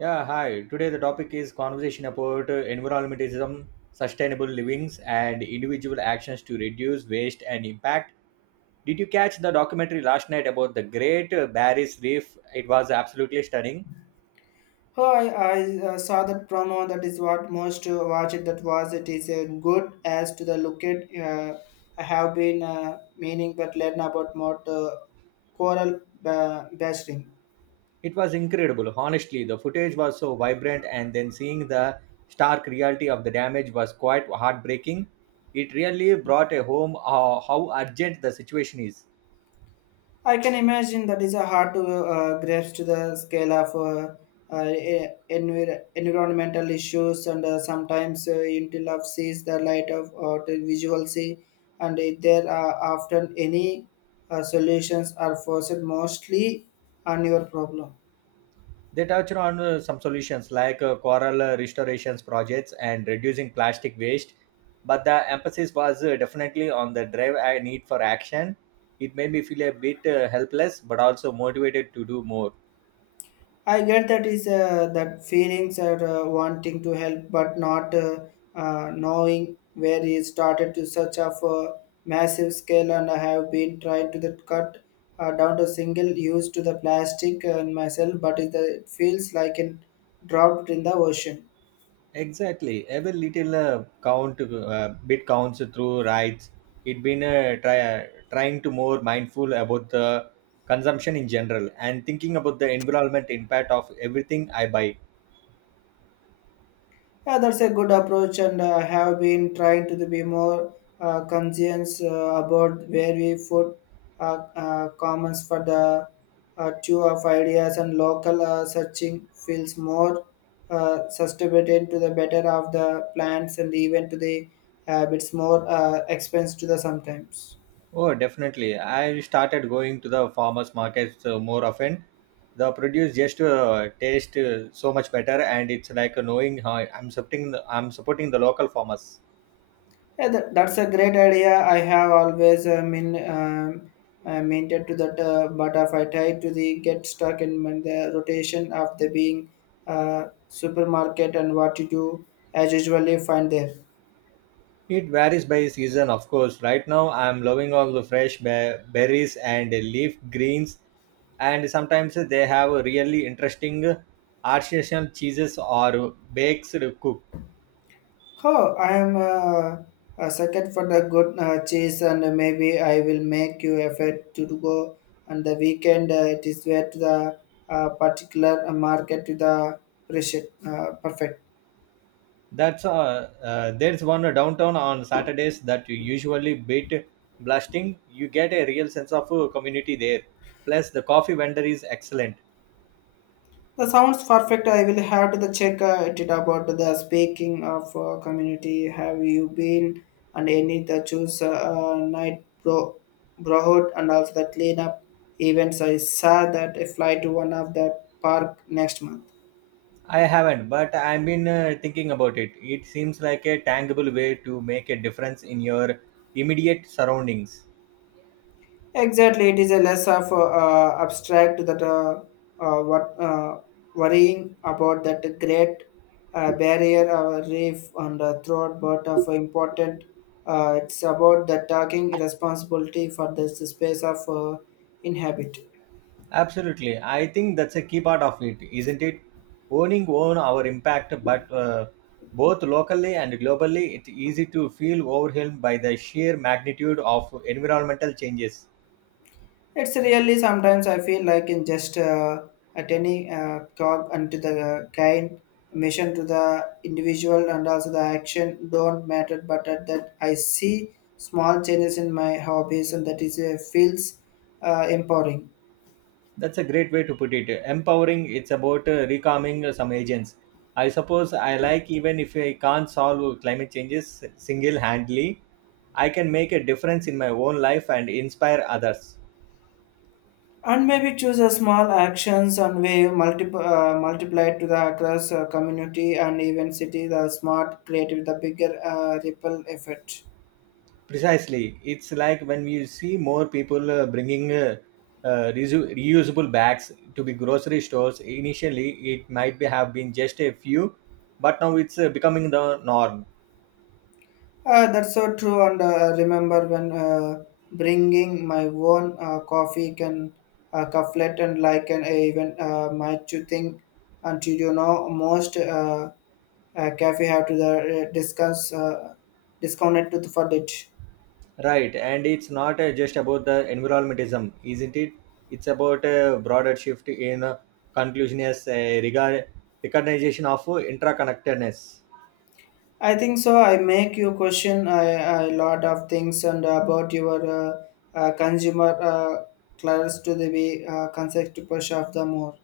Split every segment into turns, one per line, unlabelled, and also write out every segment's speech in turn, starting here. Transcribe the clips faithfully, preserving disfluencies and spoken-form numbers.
Yeah, hi. Today the topic is conversation about uh, environmentalism, sustainable livings, and individual actions to reduce waste and impact. Did you catch the documentary last night about the Great uh, Barrier Reef? It was absolutely stunning.
Oh, I, I uh, saw that promo. That is what most uh, watch it. That was it is uh, good as to the look it. Uh, I have been uh, meaning but learn about more uh, coral uh, bashing.
It was incredible. Honestly, the footage was so vibrant, and then seeing the stark reality of the damage was quite heartbreaking. It really brought a home uh, how urgent the situation is.
I can imagine that is a hard to uh, grasp to the scale of uh, uh, e- envir- environmental issues, and uh, sometimes uh, until of sees the light of or the visual see, and if there are often any uh, solutions are forced mostly on your problem.
They touch on uh, some solutions like uh, coral uh, restorations projects and reducing plastic waste, but the emphasis was uh, definitely on the drive and need for action. It made me feel a bit uh, helpless, but also motivated to do more.
I get that is uh, that feelings are uh, wanting to help but not uh, uh, knowing where he started to such of a massive scale, and I have been trying to the cut uh, down to single use to the plastic and myself but it, uh, it feels like it dropped in the ocean.
Exactly, every little uh, count, uh, bit counts through rights. It been uh, try, trying to more mindful about the consumption in general and thinking about the environment impact of everything I buy.
Yeah, that's a good approach, and uh, have been trying to be more uh, conscious uh, about where we put uh, uh, comments for the uh, two of ideas and local uh, searching feels more uh, sustained to the better of the plants and even to the uh, bits more uh, expense to the sometimes.
Oh, definitely. I started going to the farmers markets uh, more often. The produce just uh, taste uh, so much better, and it's like knowing how I'm supporting the, I'm supporting the local farmers.
Yeah, that, that's a great idea. I have always uh, mean um, uh, maintained to that, uh, but if I try to the get stuck in my- the rotation of the being uh, supermarket and what you do, as usually find there.
It varies by season, of course. Right now, I'm loving all the fresh be- berries and leaf greens, and sometimes they have really interesting artisanal cheeses or bakes cooked.
Oh, I am uh, a second for the good uh, cheese, and maybe I will make you effort to go on the weekend. Uh, it is where to the uh, particular market to the precious uh, perfect.
That's uh, uh, there's one downtown on Saturdays that you usually beat blasting. You get a real sense of uh, community there. Plus, the coffee vendor is excellent.
The sounds perfect. I will have to the check uh, it about the speaking of uh, community. Have you been and any the choose uh, uh, night bro brotherhood and also the cleanup events? I saw that I fly to one of the park next month.
I haven't, but I've been uh, thinking about it. It seems like a tangible way to make a difference in your immediate surroundings.
Exactly, it is a less of uh, abstract that uh, uh, what uh, worrying about that great uh, barrier or reef on the throat, but of important. Uh, it's about the taking responsibility for this space of uh, inhabit.
Absolutely. I think that's a key part of it, isn't it? Owning own our impact, but uh, both locally and globally, it's easy to feel overwhelmed by the sheer magnitude of environmental changes.
It's really sometimes I feel like in just uh, attending uh, cog unto the kind mission to the individual and also the action don't matter. But at that I see small changes in my hobbies and that is uh, feels uh, empowering.
That's a great way to put it. Empowering, it's about uh, recalming some agents. I suppose I like even if I can't solve climate changes single handedly, I can make a difference in my own life and inspire others.
And maybe choose a small actions and way multiple uh, multiplied to the across uh, community and even city the smart creative the bigger uh, ripple effect.
Precisely. It's like when we see more people uh, bringing uh, uh, reu- reusable bags to the grocery stores. Initially, it might be, have been just a few, but now it's uh, becoming the norm.
Uh, that's so true. And uh, remember when uh, bringing my own uh, coffee can uh, cufflet and like an even uh, might you think until you know most uh, uh, cafe have to the uh, discuss uh, discounted to the for it.
Right. And it's not uh, just about the environmentalism, isn't it? It's about a broader shift in uh, conclusion as regard recognition of uh, interconnectedness.
I think so. I make you question a, a lot of things and about your uh, uh, consumer uh, clients to the be uh, concept push of the more.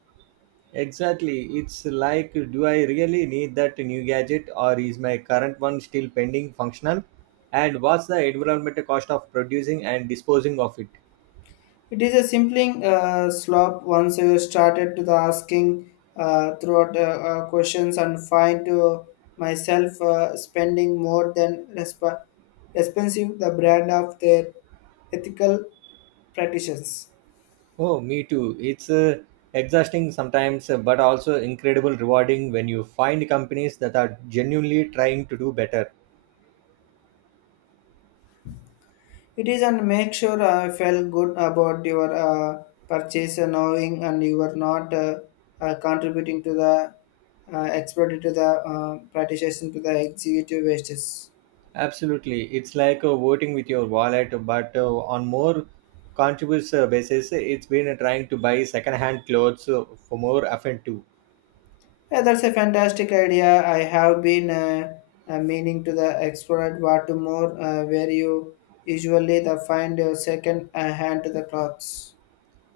Exactly. It's like, do I really need that new gadget or is my current one still pending functional? And what's the environmental cost of producing and disposing of it?
It is a simpling uh, slope once you started to the asking uh, throughout uh, uh, questions and find to myself uh, spending more than resp- expensive the brand of their ethical practitioners.
Oh, me too. It's uh, exhausting sometimes, uh, but also incredible rewarding when you find companies that are genuinely trying to do better.
It is and make sure I felt good about your uh, purchase and knowing and you are not uh, uh, contributing to the uh, expert to the uh, practitioner to the executive wastes.
Absolutely. It's like uh, voting with your wallet, but uh, on more conscious uh, basis, it's been uh, trying to buy second-hand clothes uh, for more often too.
Yeah, that's a fantastic idea. I have been uh, uh, meaning to the explore what to more uh, where you usually the find your second uh, hand to the clothes.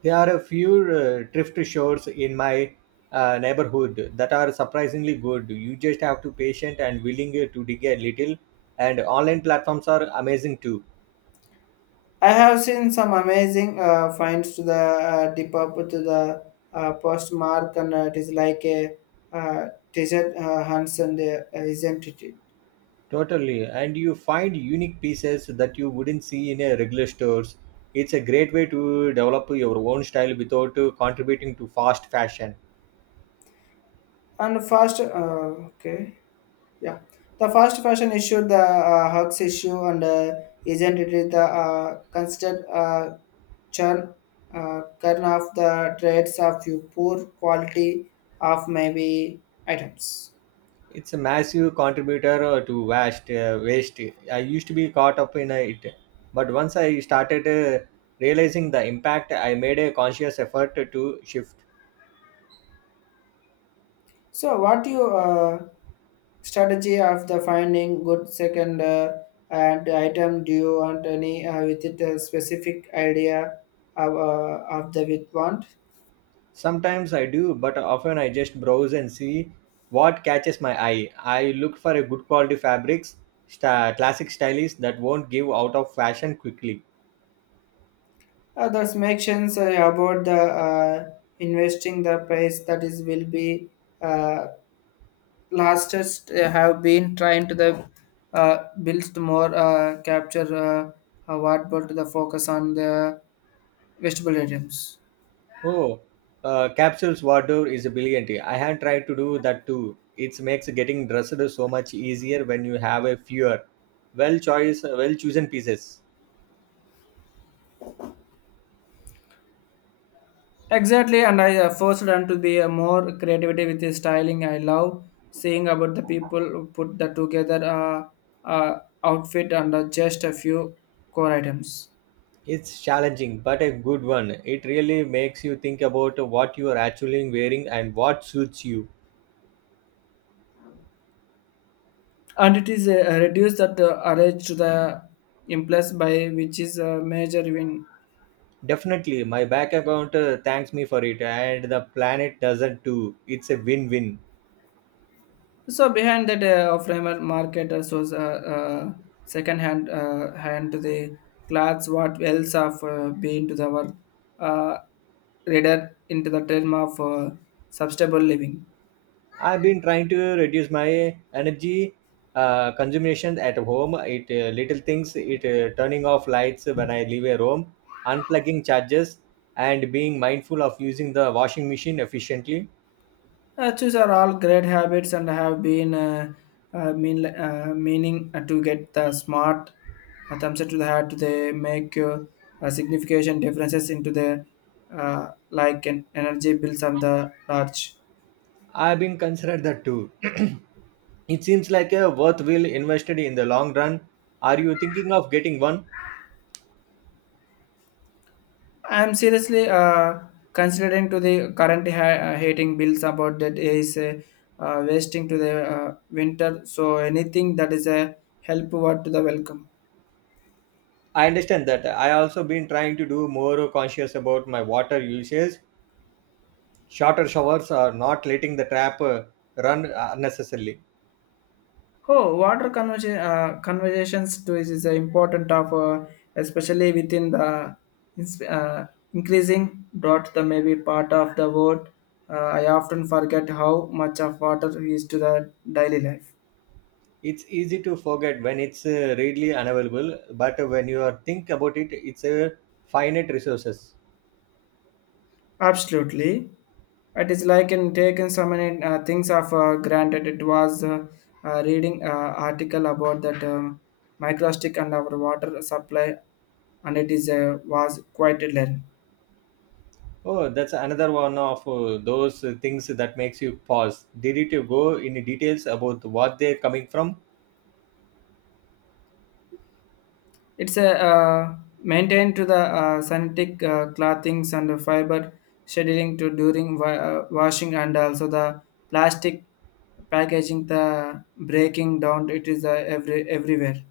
There are a few uh, thrift stores in my uh, neighborhood that are surprisingly good. You just have to patient and willing uh, to dig a little. And online platforms are amazing too.
I have seen some amazing uh, finds to the uh, tip up to the uh, postmark and uh, it is like a uh, desert uh, hunts and uh, isn't it?
Totally. And you find unique pieces that you wouldn't see in a regular stores. It's a great way to develop your own style without uh, contributing to fast fashion.
And fast, uh, okay. Yeah, the fast fashion issue, the uh, hugs issue, and uh, isn't it the uh, constant uh, churn uh, churn of the trades of you poor quality of maybe items.
It's a massive contributor uh, to waste. Uh, waste. I used to be caught up in uh, it, but once I started uh, realizing the impact, I made a conscious effort to shift.
So, what you uh, strategy of the finding good second uh, and item? Do you want any uh, with it a specific idea of, uh, of the with want?
Sometimes I do, but often I just browse and see what catches my eye. I look for a good quality fabrics, sta classic stylish that won't give out of fashion quickly.
Uh, thus mentions uh, about the uh, investing the price that is will be uh, lastest uh, have been trying to the uh, build more uh, capture uh, uh, what about the focus on the vegetable items.
Oh, uh, capsules wardrobe is a brilliant. I have tried to do that too. It makes getting dressed so much easier when you have a fewer, well choice, well chosen pieces.
Exactly, and I uh, forced them to be uh, more creativity with the styling. I love seeing about the people who put the together uh, uh, outfit and uh, just a few core items.
It's challenging, but a good one. It really makes you think about what you are actually wearing and what suits you.
And it is uh, reduced that uh, arrange to the implies by which is a major win.
Definitely, my back account uh, thanks me for it, and the planet doesn't too. It's a win-win.
So behind that uh, framer market uh, was uh, uh, second hand uh, hand to the clothes, what else have uh, been to the our uh, reader into the term of uh, sustainable living.
I've been trying to reduce my energy uh, consumption at home. It uh, little things, it uh, turning off lights when I leave a room, unplugging chargers, and being mindful of using the washing machine efficiently.
Uh, these are all great habits and have been uh, uh, mean, uh, meaning uh, to get the smart uh, thumbs up to the head to the make uh, uh, significant differences into the uh, like an energy bills and the large.
I've been considered that too. It seems like a worthwhile invested in the long run. Are you thinking of getting one?
I am seriously uh, considering to the current ha- uh, heating bills about that is uh, uh, wasting to the uh, winter. So anything that is a help what to the welcome.
I understand that. I also been trying to do more conscious about my water usage. Shorter showers are not letting the trap uh, run unnecessarily.
Oh, water conversa- uh, conversations too is, is a important of uh, especially within the ins- uh, increasing drought. The maybe part of the world. Uh, I often forget how much of water is to the daily life.
It's easy to forget when it's uh, readily unavailable, but when you are think about it it's a finite resources.
Absolutely, it is like in taking so many uh, things of uh, granted. It was uh, uh, reading uh, article about that uh, microplastic and our water supply, and it is uh, was quite learn.
Oh, that's another one of uh, those uh, things that makes you pause. Did it go in details about what they're coming from?
It's a uh, maintained to the uh, synthetic uh, clothings and fiber scheduling to during wa- uh, washing and also the plastic packaging the breaking down it is uh, every everywhere.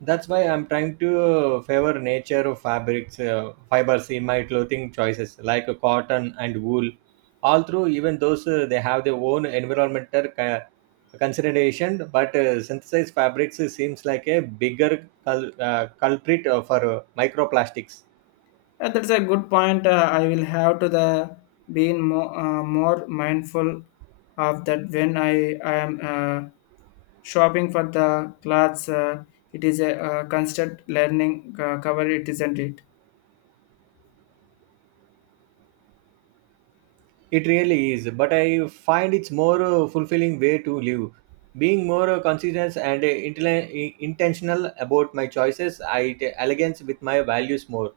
That's why I'm trying to favor nature of fabrics, uh, fibers in my clothing choices, like uh, cotton and wool. All through, even those uh, they have their own environmental ca- consideration, but uh, synthesized fabrics seems like a bigger cul- uh, culprit uh, for uh, microplastics.
Uh, that's a good point uh, I will have to the being more uh, more mindful of that when i i am uh, shopping for the clothes uh, it is a uh, constant learning uh, cover it, isn't it?
It really is, but I find it's more uh, fulfilling way to live. Being more uh, conscious and uh, intel- intentional about my choices, I t- elegance with my values more.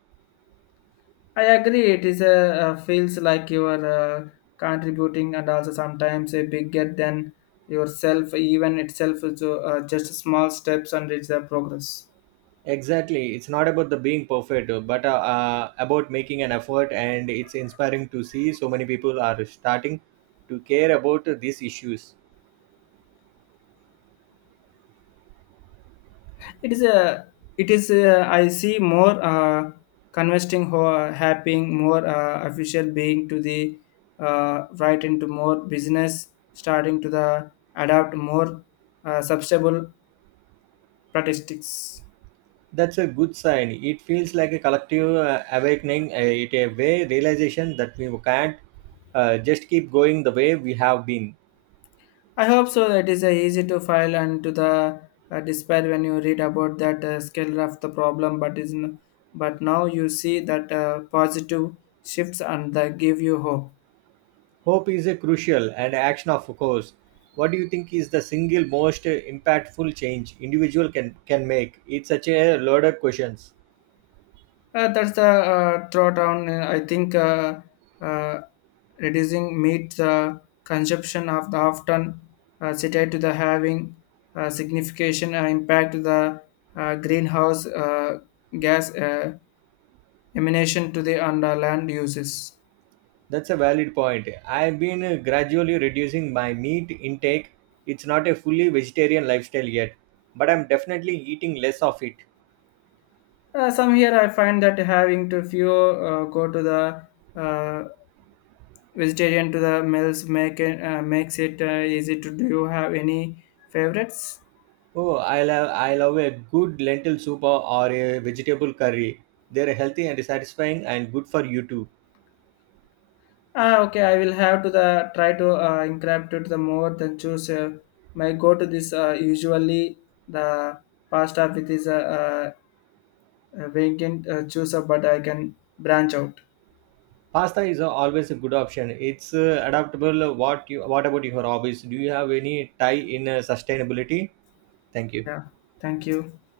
I agree. It is a, uh feels like you are uh, contributing and also sometimes a bigger than yourself. Even itself is uh, just small steps and it's a progress.
Exactly. It's not about the being perfect, uh, but uh, uh, about making an effort. And it's inspiring to see so many people are starting to care about uh, these issues.
It is a. It is. A, I see more uh, conversing, ho- happening more uh, official being to the uh, right into more business starting to the adapt more uh, substable statistics.
That's a good sign. It feels like a collective uh, awakening, uh, it a way realization that we can't uh, just keep going the way we have been.
I hope so. That is uh, easy to file and to the uh, despair when you read about that uh, scale of the problem, but is n- but now you see that uh, positive shifts and they give you hope.
Hope is a crucial and action, of course. What do you think is the single most uh, impactful change individual can can make? It's such a loaded question.
Uh, that's the uh, throwdown. uh, I think uh, uh, reducing meat uh, consumption of the often uh, cited to the having uh, significant uh, impact to the uh, greenhouse uh, gas uh, emanation to the underland uses.
That's a valid point. I've been uh, gradually reducing my meat intake. It's not a fully vegetarian lifestyle yet, but I'm definitely eating less of it.
Uh, some here I find that having to few uh, go to the uh, vegetarian to the meals make it, uh, makes it uh, easy to do you have any favorites?
Oh, I love I love a good lentil soup or or a vegetable curry. They're healthy and satisfying and good for you too.
Ah, okay, I will have to the try to uh, incorporate to the more than choose uh, my go to this uh, usually the pasta with this uh, uh, vegan uh, chooser, but I can branch out.
Pasta is uh, always a good option. It's uh, adaptable. What you what about your hobbies? Do you have any tie in uh, sustainability? Thank you.
Yeah, thank you.